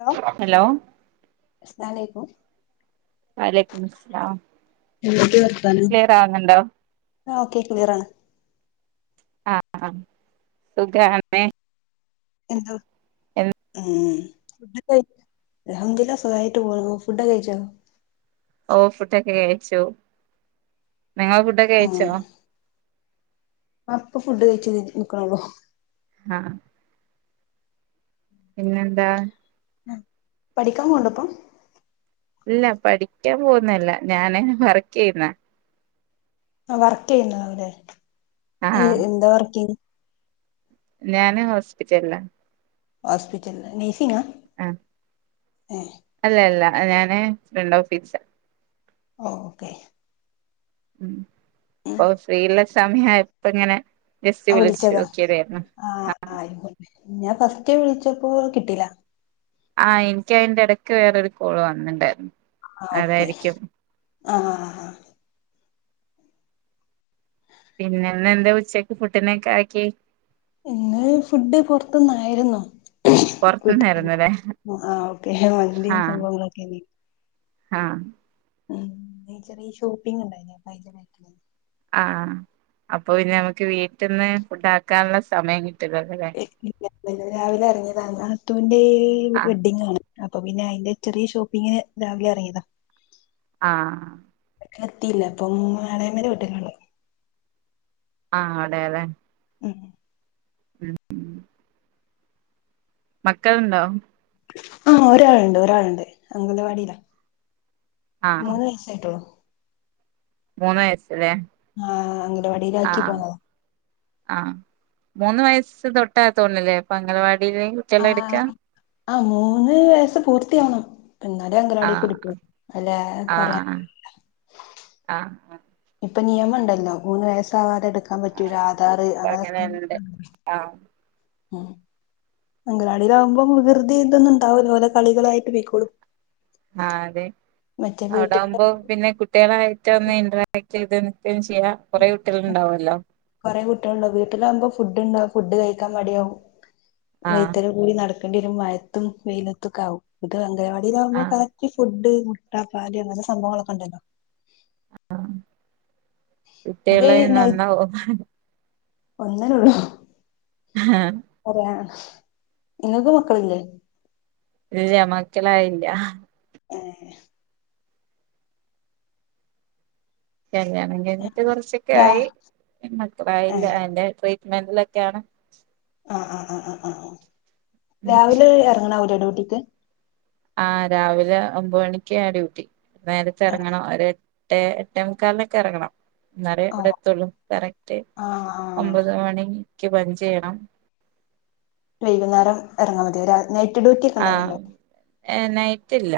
hello അലാലക്കും വലക്കംസ്ലാം എന്തൊക്കെ വർത്താനം കേയറുന്നുണ്ടോ ആഹ് കേക്ക വറാണ് ആ ആഹ് സുഖന്നേ എന്ത് ഉം ഉം ഫുഡോകഴിച്ച അഹദാ സട്ട ഫുഡ കഴിച്ച ഓ ഫുഡൊക്കെ കഴച്ചു നിങ്ങ ഫുഡൊക്കെ കയച്ചോ അപ്പൊ ഫുഡ് കയ്ച്ച നിക്കനള്ളൂ ആഹ് പിന്നെന്താ പഠിക്കാൻ കൊണ്ടപ്പം ഇല്ല പഠിക്കാൻ പോുന്നല്ല ഞാന് വർക്ക് ചെയ്യുന്ന ആ വർക്ക് ചെയ്യുന്ന അവല്ല ആ എന്താ വർക്ക് ചെയ ഞാന് ഹോസ്പിറ്റലിൽ ആണ് ഹോസ്പിറ്റൽ നെയിസിങ് ആണോ ആഹ ആഹ അല്ല അല്ല ഞാന് രണ്ട ഓഫീസ് ഓക്കെ ഉ ഉം അപ്പൊ ഫ്രീയു ള്ള സമയം ആയപ്പോ ഇങ്ങനെ ജസ്റ്റ് വിളിച്ചു വിളിച്ചതാ നോക്കിയതായിരുന്നു ആ ഞാൻ ഫസ്റ്റ് വിളിച്ചപ്പോ കിട്ടില്ല ആഹ എനിക്ക് അതിറെ ഇടയ്ക്ക് വേറൊരു കോള് വന്നിണ്ടായിരുന്നു അതായിരിക്കും ആഹ ആ് ആ പിന്നെന്ന എന്താ ഉച്ചക്ക് ഫുഡിന് ഒക്കെ ഉണ്ടാക്കി ഇന്ന് ഫുഡ് പുൊറത്തന്നായിുന്നോ ട്ട പുറത്തുന്നായിരുന്നല്ലേ ആ് ഓക്കെ മന്തിും സംഭവങ്ങളൊക്കെ ആഹ ഉ ചെറിയ ഷോപ്പിംഗ ഉണ്ടായി ഭയട്ട ആഹ അപ്പൊ നമ്മുക്ക് വീട്ടിൽന്ന് ഫുഡ് ആാക്കാനുള്ള സമയം കിട്ട രാവിലെ ഇറങ്ങിയത നാത്തൂന്റെ ആഹ് വെഡ്ഡിംഗ ആണ് അപ്പൊ പിന്നെ അയിന്റെ ചെറിയ ഷോപ്പിംഗിന് രാവിലെ ഇറങ്ങിയതാ ആഹ് എത്തിയില്ല അപ്പം എളാമന്റെ വീട്ടിൽ ആണ് ഉള്ളത് ആഹ അതെ അതെ ആ ഉം ഉ മക്കൾുണ്ടോ ആഹ ഒരാളുണ്ട് ഒരാളുണ്ട് അങ്ങത്തെ പാടില്ല ആഹ് മൂന്ന് വയസായിട്ടുള്ളു മൂന്ന് വയ്യസോ ആഹ അങ്ങനെ വടിയില ആാക്കി പോന്നത ആഹ് മൂന്ന് വയസ്സ് തൊട്ടതോന്നുന്നലെ അപ്പൊ അംഗലവാടിൽ ആ കുട്ടിക്കളെ എടുക്കാ ആ മൂന്ന് വയസ്സ് പൂർത്തിയാവണം പിന്നാലെ അങ്ങനാടി ആഹ് കുടിക്ക അല്ലെ കൊറ ആഹ് ആഹ് ഇപ്പൊ നിയമംണ്ടല്ലോ മൂന്ന് വയസാവാതെടു ക്കാൻ പറ്റിയ ഒരു ആധാറ് അപ്പൊ അങ്ങനെക്കെ അങ്ങനെണ്ട് ആഹ് ഉ അങ്കലാളിയിലാകുമ്പോൾ വി കൃതി ഇതൊന്നും ഉണ്ടാവല്ലോ ഓലെ കളികളായിട്ട് പീക്കോളും ആ അതെ അവിടെ വീട്ടില് ആുമ്പോ പിന്നെ കുട്ടികളായിട്ട് ഒന്ന് ഇറക് ചെയതക്ക കൊറെേ കുട്ടികൾുണ്ടാവ വീട്ടിലാവകുമ്പോ ഫുഡ്ുണ്ടാവ ഫുഡ് കഴിക്കാൻ മടി യാവും ആഹ് പിന്നാലെ കൂടി നടക്കണം ക്ക ഒരു മഴത്തും വെയിലത്തആകും ഇത് അംഗവാടിയില ആകുമ്പോ ആഹ് കറക്റ്റ് ഫുഡ് മുട്ടപ്പാലി അങ്ങനത്തെ സംഭവങ്ങളൊക്കെ ഉണ്ടല്ലോ കുട്ടികുള്ള നന്ന ഒന്നിന ഉള്ളൂ ഹാആ അത് ന ഇങ്ങൾക്ക് മക്കളില്ലേ ഇല്ല്യ മക്കളായില്ല ഏഹ് കല്യാണം കയ്ഞ്ഞിട്ട് കൊറച്ചൊക്കെ രാ ആയി മക്കളായില്ല ഏഹ് അയ്ന്റെ ട്രീ മെൻ്റ്ലൊക്കെയാണ് ആ ആ ആ ആ ആ രാവിലെ എറങ്ങണോവ്ടെ ഡ്യൂട്ടിക്ക് ആ രാവിലെ ഒമ്പ്മണിക്കാ ഡ്യൂട്ടി നേരത്തെ ആഹ് എറങ്ങണം ഒരേ ട്ടേ എട്ടേമുക്കാലിനൊക്കെ എറങ്ങണം ന്നാറെ ഓഹ് ഇവിടെത്തുള്ളൂ കറക്റ്റ് ആഹ് ആഹ് ഒമ്പത് മണി ക്ക് പഞ്ചെയ്യണം വൈകുന്നേരം എറങ്ങാ മതിയോ രാ നൈറ്റ് ഡ്യൂട്ടിക്കെ ഉണ്ടാവൽ ണ്ടോ നൈറ്റ് ത്തില്ല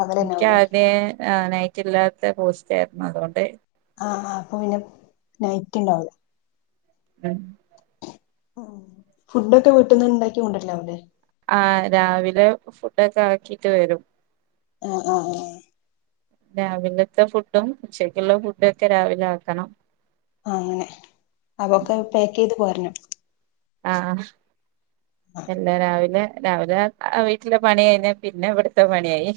പകലന്നാവൂലേ എൻക്കാദ്യേ ആ നൈറ്റ് ഇല്ലാത്ത പോസ്റ്റായിരുന്നു അതുകൊണ്ടേ ആഹ് ആഹ് അപ്പൊ പിന്നെ നൈറ്റ്ണ്ടാകൂല ഉം ഉം ഫുഡൊക്കെ വീട്ട്ന്ന് ഇണ്ടാക്കി കൊണ്ടരലാവില്ലേ ആഹ് രാവിലെ ഫുഡൊക്കെ ആക്കീട്ട് വരും ആഹ് ആ ആ രാവിലത്തെ ഫുഡും ഉച്ചക്കുള്ള ഫുഡൊക്കെ രാവിലെ ആക്കണം ആഹ് അങ്ങനെ അതൊക്കെ പാക്ക് ചെയ്ത് പോരണം ആഹ് ആഹ് എല്ലാ രാവിലെ രാവിലെ ആ വീട്ടിലെ പണികയിഞ്ഞാ പിന്നെ ഇവിടുത്തെ പണിയായി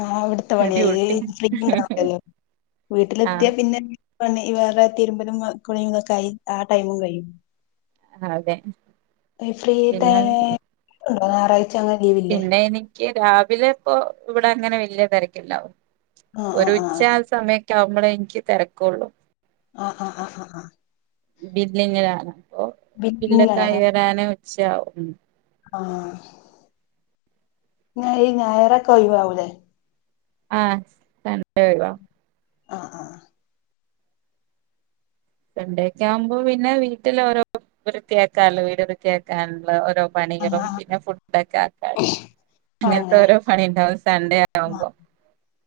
ആഹ് അവിടുത്തെ പണിയായി ഡ്യൂട്ടി ഫ്രീ ഇണ്ടാവില്ലാല്ലേ ആഹ് വീട്ടിലെത്തിയാപ്പിന്നെ പണി വേറെ തിരുമ്പലും ആ കുളീങ്ങൊക്കെയായി ആ ടൈമും കഴിയും അതെ ഈ ഫ്രീ പിന്നെ ടൈമ് ഞാറായ് പിന്നെ എനിക്ക് രാവിലെ ഇപ്പോ ഇവ്ടെ അങ്ങനെ വല്ല്യ തിരക്കില്ലാവും ആഹ് ഒരു ആഹ് ഉച്ച ആഹ് സമയെക്കെയാമ്പളേ എനിക്ക് തെരക്കൊള്ളൂ ആഹ് ആഹ് ആഹ് ആഹ് ആ ബില്ലിങ്ങാണ് അപ്പൊ ബില്ലൊക്കെ ബില്ലിങ്ങിലാണ് അതോ കയറാന് ഉച്ചയാവും ആഹ് ഞാഈ ഞായറൊക്കെ ഒയിവാകൂലേ ആഹ് സൺ ഡെ ഒഴിവാ ആഹ് ആഹ് സണ്ടേക്കെ ആമ്പോ പിന്നെ വീട്ടില് ഓരോ ര് കേക്കാലോ വീട് കേക്കാൻള്ള ഓരോ ആഹ് പണികളും ആഹ് പിന്നെ ഫുഡൊക്കെ ആക്കാനും അങ്ങൻത്തെ അങ്ങനെ ഓരോ പണിണ്ടാവും സണ്ടേ ആവുമ്പോ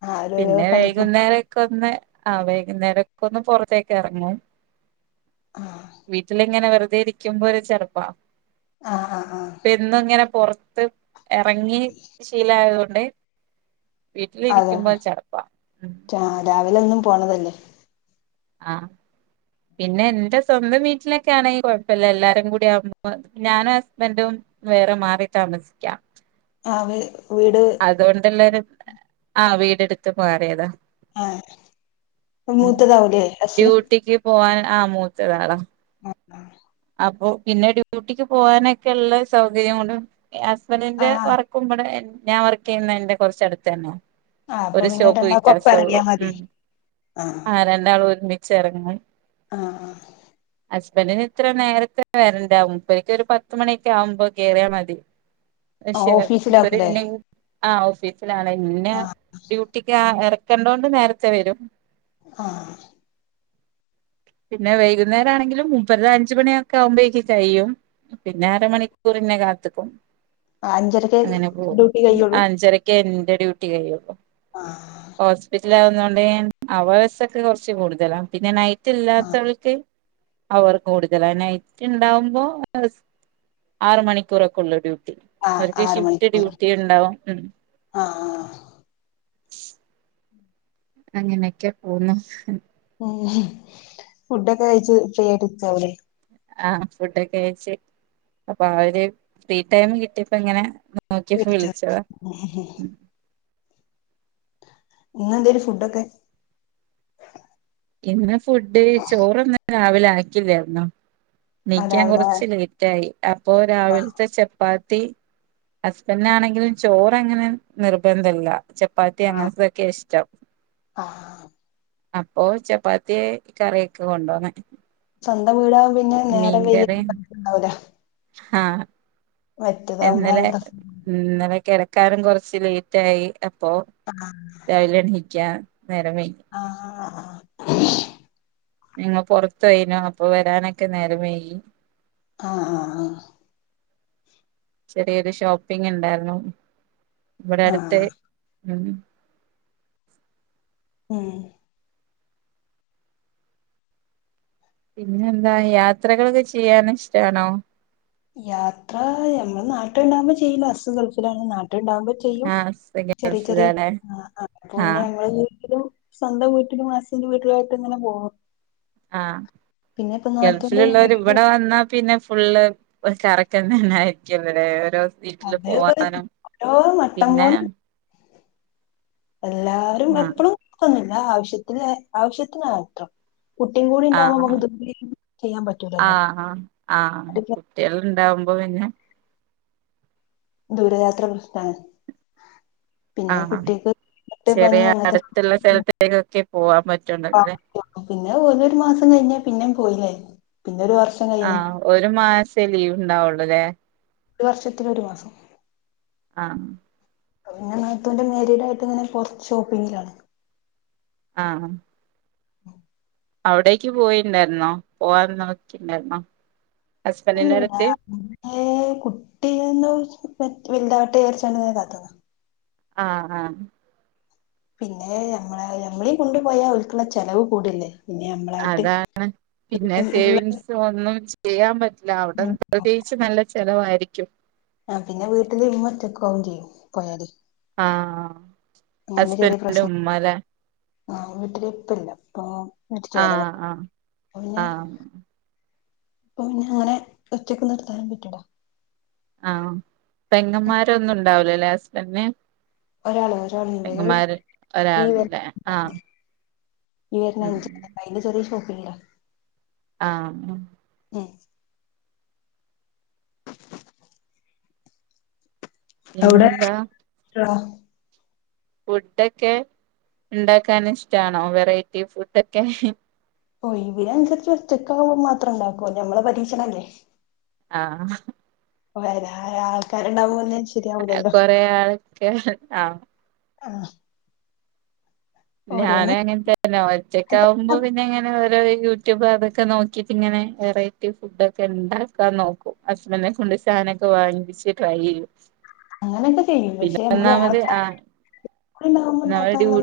ആഹ് ഓരോരോ പിന്നെ പണിക്കും വൈകുന്നേരക്കൊ ന്നെ ആ വൈകുന്നേരക്കൊന്ന് പൊറത്തേക്ക് എറങ്ങും ആഹ് വീട്ടിലിങ്ങനെ വെറുതേരിക്കുമ്പോ ഒരു ചെറുപ്പാ ആഹ് ആഹ് ആഹ് പ്പെന്നു ഇങ്ങനെ പൊറത്ത് എറങ്ങി ശീലായതുകൊ ൺണ്ടേ അതെ രാ രാവിലെ എന്നും പോണതല്ലേ ആഹ് പിന്നെ എന്റെ സ്വന്തം വീട്ട്ലൊക്കെ ആണെയി കൊഴപ്പഇല്ല എല്ലാരൊക്കെക്കൂടിയാവുമ്പൊ ഞാനും ഹസ്ബെൻ്റും വേറെ മാറി താമസിക്കാം അവര് അതുകൊണ്ടെല്ലാരും ആഹ് വീടെടുത്ത് മാറിയതാ ആഹ് ഉം മൂത്തതാവൂലേ ഹസ് ഡ്യൂട്ടിക്ക് പോആൻന് ആ മൂത്തയൊരാളാ ആഹ് അപ്പൊ പിന്നെ ഡ്യൂട്ടിക്ക് പോകാനൊക്കെള്ള സൗകര്യം കൊണ്ട് ഹസ്ബൻഡറിന്റെ ആഹ് വർക്കും എവടെ ഞാൻ വർക്ക് ചെയ്യുന്നതിന്റെ കുറച്ച് അ ടുത്ത് തന്നെയ അപ്പൊ ഒരു പിന്നെ സ്റ്റോപ്പ്‌ രണ്ടാക്കും ഒപ്പം വ്യത്യാസേ ഇറങ്ങിയാ ഉള്ളൂ മതി ഉ ആ രണ്ടാൾ ഒരുമിച്ചു ചെന്നെറ ങ്ങാൻ ആഹ ആ ഹസ്ബന്റിന് ഇത്ര നേരത്തെ വരണ്ട മുപ്പർ ക്ക് ഒരു പത്തുമണിയൊക്കെ ആവുമ്പോ കേയറിയാൽ മതി ആഹ് അക്ഷെ ബ ഓഫീസിലാക്കൂലേ ആ ഓഫീസിലാണ് ഇന്നെ ആഹ് ഡ്യൂട്ടിക്ക് ഇറക്കണ്ടണ്ട് നേരത്തെ വരും ആഹ പിന്നെ വൈകുന്നേരം ആണെങ്കിലും മൂ മൂ പ്പരുടെ അഞ്ചു മണിയൊക്കെ ആകുമ്പോേഴെ ക്ക് കഴി യും പിന്നെ അരമണിക്കൂർ പിന്നെ കാക്കും അഞ്ചരക്കെ അങ്ങനെ പോകും ഡ്യൂട്ടി കഴിയുള്ളൂ അഞ്ചരക്കാരുന്നു എന്റെ ഡ്യൂട്ടി കഴിയുമ്പം ആഹ മനസിലാ വുന്ന കൊണ്ട് അവടൊക്കെ കുറച്ച് കൂടുതലാണ് പിന്നെ നൈറ്റ് ആഹ് ഇല്ലാത്തവൾക്ക് അവർ കൂടുത ട്ടുണ്ടാവുമ്പോ ആറ മണിക്കൂറൊക്കെ ഉള്ളൂ ഡ്യൂട്ടി ആഹ് അവർക്ക് ആറ് ഷിഫ്റ്റ് മണിക്കൂർ ഡ്യൂട്ടി ഉണ്ടാവും ഉ [inaudible] ആഹ് അങ്ങനെയൊക്കെ പോന്നുന്നു ഫുഡൊക്കെ കഴച്ച് ഫ്രീ ആയിട്ട് ഇചിരിനേരം അവിടെ ആഹ് ഫുഡൊക്കെ കഴച്ച് അപ്പൊ അവര് ഫ്രീ ടൈം കിട്ടിയപ്പോ ഇങ്ങനെ നോക്കി വിളിച്ചത എങ്ങനുണ്ട് ഫുഡൊക്കെ ഇന്ന് ഫുഡ് ചോറൊന്നും രാവിലെ ആക്കില്ലായിാരുന്നു വയ് ആ ക്കാൻ രാവിലെ കുറച്ച് ലേറ്റെ ആയി അപ്പൊ ആഹ് രാവിലത്തെ ചപ്പാത്തി ഹുസ്ബൻഡ് ആണെങ്കിലും ചോറങ്ങ ങ്ങനെ നിർബന്ധമല്ല ചപ്പാത്തി അങ്ങനത്തെ ആഹ് ക്കെ ഇഷ്ടം ആഹ് ഓ ചപ്പാത്തിയെ കറി യൊക്കെയാകൊണ്ട് പൊന്നെ സ്വന്തം വീടാകുമ്പം പിന്നെ നേരം വൈകിയാലും അറിഞ്ഞിട്ടുണ്ടാവില്ല ആഹ ഇന്നലെ പ്രശ്നം ഇന്നലെ കട കിടക്കാനും കുറച്ച് ലേറ്റ് ആയി അപ്പൊ രാവിലെ എണിക്കാൻ നേരം വൈകി ആ നിങ്ങള് പുറത്ത പോയി അപ്പൊ വരാനൊക്കെ നേരം വൈകി ആഹ് ആഹ് ആഹ് ചെറിയൊരു ഷോപ്പിങ് ഉണ്ടായിരുന്നു ഇവിടെ ആ അടുത്ത് ഉം ഉഹ പിന്നെ എന്താ യാത്രകളൊക്കെ ചെയ്യാന ഇഷ്ടാണോ യാത്ര നമ്മൾ നാട്ടിലുണ്ടാവകുമ്പോ ചെയ്യില്ല ഹ സ് ഗൾഫിലാണ് നാട്ടിൽ ഉണ്ടാ കുമ്പോ ചെയ്യും ആഹ് ചെറിയ ചെറിയ ഗൾഫിലാല്ലേ അപ്പപി ന്നെ ആഹ് ഞങ്ൾവീട്ടി ലും സ്വന്തം വീട്ടിലും ഹ സിന്റെ വീട്ടിലുമാ യിട്ട് ഇങ്ങനെ പോകുന്നു ആഹ നാത്തൂന്റെ ഗൾഫിലുള്ളവർ ഇവിടെ വന്നാ പിന്നെ ഫുള്ള് കറക്കം തന്നെ ആയിരിക്കും ഓരോ വീട്ടില് മാരീഡ് അത് പോവാനും ഓരോ മട്ടം പിന്നെ പോലെ എല്ലാരും ആ എപ്പഴും കറങ്ങു ന്നില്ല ആവശ്യത്തിന് ആവശ്യത്തിനുമാ ത്രം ആഹ ചെയ്യാൻ പറ്റൂലല്ലോ ആ് ആഹ് കുട്ടികൾ ഉണ്ടാവും അപ്പ പിന്നെ ദൂരയാത്ര പ്രശനാണ് ആ പിന്നെ കുട്ടിക്ക് ട്ട് പനി ചെറിയ അങ്ങനത്തെ അടുത്തുള്ള സ്ഥലത്തേക്കൊക്കെ പോവാൻ പറ്റുള്ളൂ അല്ലെ പിന്നെ ഓരോരോ മാസം കഴിഞ്ഞാ പിന്നെയും പോവി ല്ലായിരുന്നു ആഹ ഒരു മാസേ ലീവ് ഉണ്ടാവുള്ളുല്ലേ ഒരു വർഷത്തി ഒരു മാസം ആഹ് പിന്നെ നാത്തൂന്റെ മേരിടായിട്ട് ഇങ്ങനെറ ഷോപ്പിങ്ങിലാണ് ആഹ അവിടേക്ക് പോയിണ്ടായിരുന്നോ പോവാൻ നോക്കിുണ്ടായിുന്നോ ഇല്ല അ കുട്ടിയന്ന് വലതാട്ട യർച്ചണ്ട്െ കാത്തത ആ ആ പിന്നെ ഞമ്മളെ ഞമ്മളീ കൊണ്ടു പോയാൽ ഓൽക്ക്ള്ള ചെലവ് കൂടല്ലേ പിന്നെ ഞമ്മളായിട്ട് അതാണ് പിന്നെ സേവിങ്സ് ഒന്നും ചെയ്യാൻ പറ്റില്ല അവിട പ്രത്യേകിച്ച് നല്ല ചെലവായിരിക്കും ആ പിന്നെ വീട്ടിൽ ഇമ്മ ഒറ്റക്കാവും ചെയ്യും പോയാല് ആ ഹസ്ബൻഡ് ഉമ്മ ല്ലേ ആ വീട്ടില് ഇപ്പ ഇല്ല ഇപ്പാ മര്ചോയത ആഹ് ആഹ് പിന്നെ ആഹ് അപ്പൊ പിന്നേ അങ്ങനെ ഒറ്റക്ക് നിർത്താനും പറ്റൂല ആ പെങ്ങമാര് ഒരാള് ഒരാളുണ്ട് ഈ ഒരാളല്ലേ ആഹ ഈ വരുന്ന അഞ്ച അ ചെറിയ ഷോപ്പില്ലേ ആ ഉം എവിടെ പിന്നെന്താ ഫുഡൊക്കെ ഉണ്ടാക്കാൻ ഇഷ്ടാണോ വെറൈറ്റി ഫുഡൊക്കെ ഓ ഇവര് അനുസരിച്ച് ഒച്ചക്കാവുമ്പോൾ മാത്ര ഉണ്ടാക്കുവ ഞമ്മളെ പരീക്ഷണംല്ലേ ആ ആൾക്കാരുണ്ടാവ പിന്നേ കൊറെ ആൾക്കെ ആ ആ ഞാൻ അങ്ങൻത്തെന്നെ ഒറ്റക്ക ആവ്മ്പോ പിന്നെ എങ്ങനെ വ യൂട്യൂബ് അതൊക്കെ നോക്കിട്ട് ഇങ്ങനെ വെറൈറ്റി ഫുഡ ഒക്കെ ഉണ്ടാക്കാൻ നോക്കുംസ്ബൻ സാനൊക്കെ വാങ്ങിച്ച് ട്രൈ ചെയും അങ്ങനെയൊക്കെ ചെയ്യും പക്ഷെ നമ്മള് ആ ആൾക്കാർണ്ടാവുമ്പോ നമ്മള് ഡ്യൂ ഉണ്ടാക്കാനുള്ള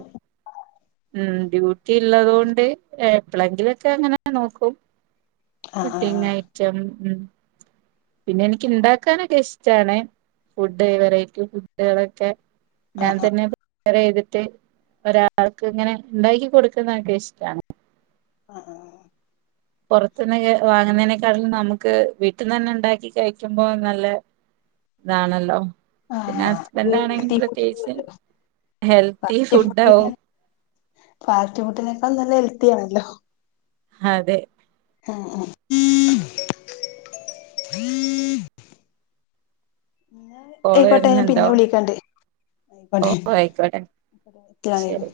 ഉം ഡ്യൂട്ടി ഉള്ളത കൊണ്ട് എപ്പോഴെങ്കിലൊക്കെ അങ്ങനെ നോക്കും ആഹ് പുഡിങ് ഐറ്റം ഉം പിന്നെ എനിക്ക് ഇണ്ടാക്കാനൊക്കെ ഇഷ്ടാണ് ഫുഡ് വെറൈറ്റി ഫുഡുകളൊക്കെ ആഹ് ആഹ് ഞാൻതന്നെ വറെ ചെയ്തിട്ട് ഒരാൾക്ക് ഇങ്ങനെ ഉണ്ടാക്കി കൊടുക്കുന്നൊക്കെ ഇഷ്ടമാണ് ആ പുറത്തുന്ന് വാങ്ങുന്നതിനേക്കാടില് നമുക്ക് വീട്ടിൽന്ന് തന്നെ ഇണ്ടാക്കി കഴിക്കുമ്പോ നല്ല ഇതാണല്ലോ ആഹ് പിന്നെ ആഹ് ഹസ്ബൻഡ ആഹ് ആണെങ്കിൽ പ്രത്യേകിച്ച് ആഹ് ഹെൽത്തി ഫുഡ ആവും പാർട്ടി ഫുട്ടിനൊക്കെ നല്ല ഹെൽത്തിയാണല്ലോ അതെ ആ ആ ഹ കോള് അയ്ക്കോട്ടെ ഞ പിന്നെ വരുന്നുണ്ടോ വിളിക്കണ്ട് ഓട്ടെ ഓ ആയിക്കോട്ടെ ശരി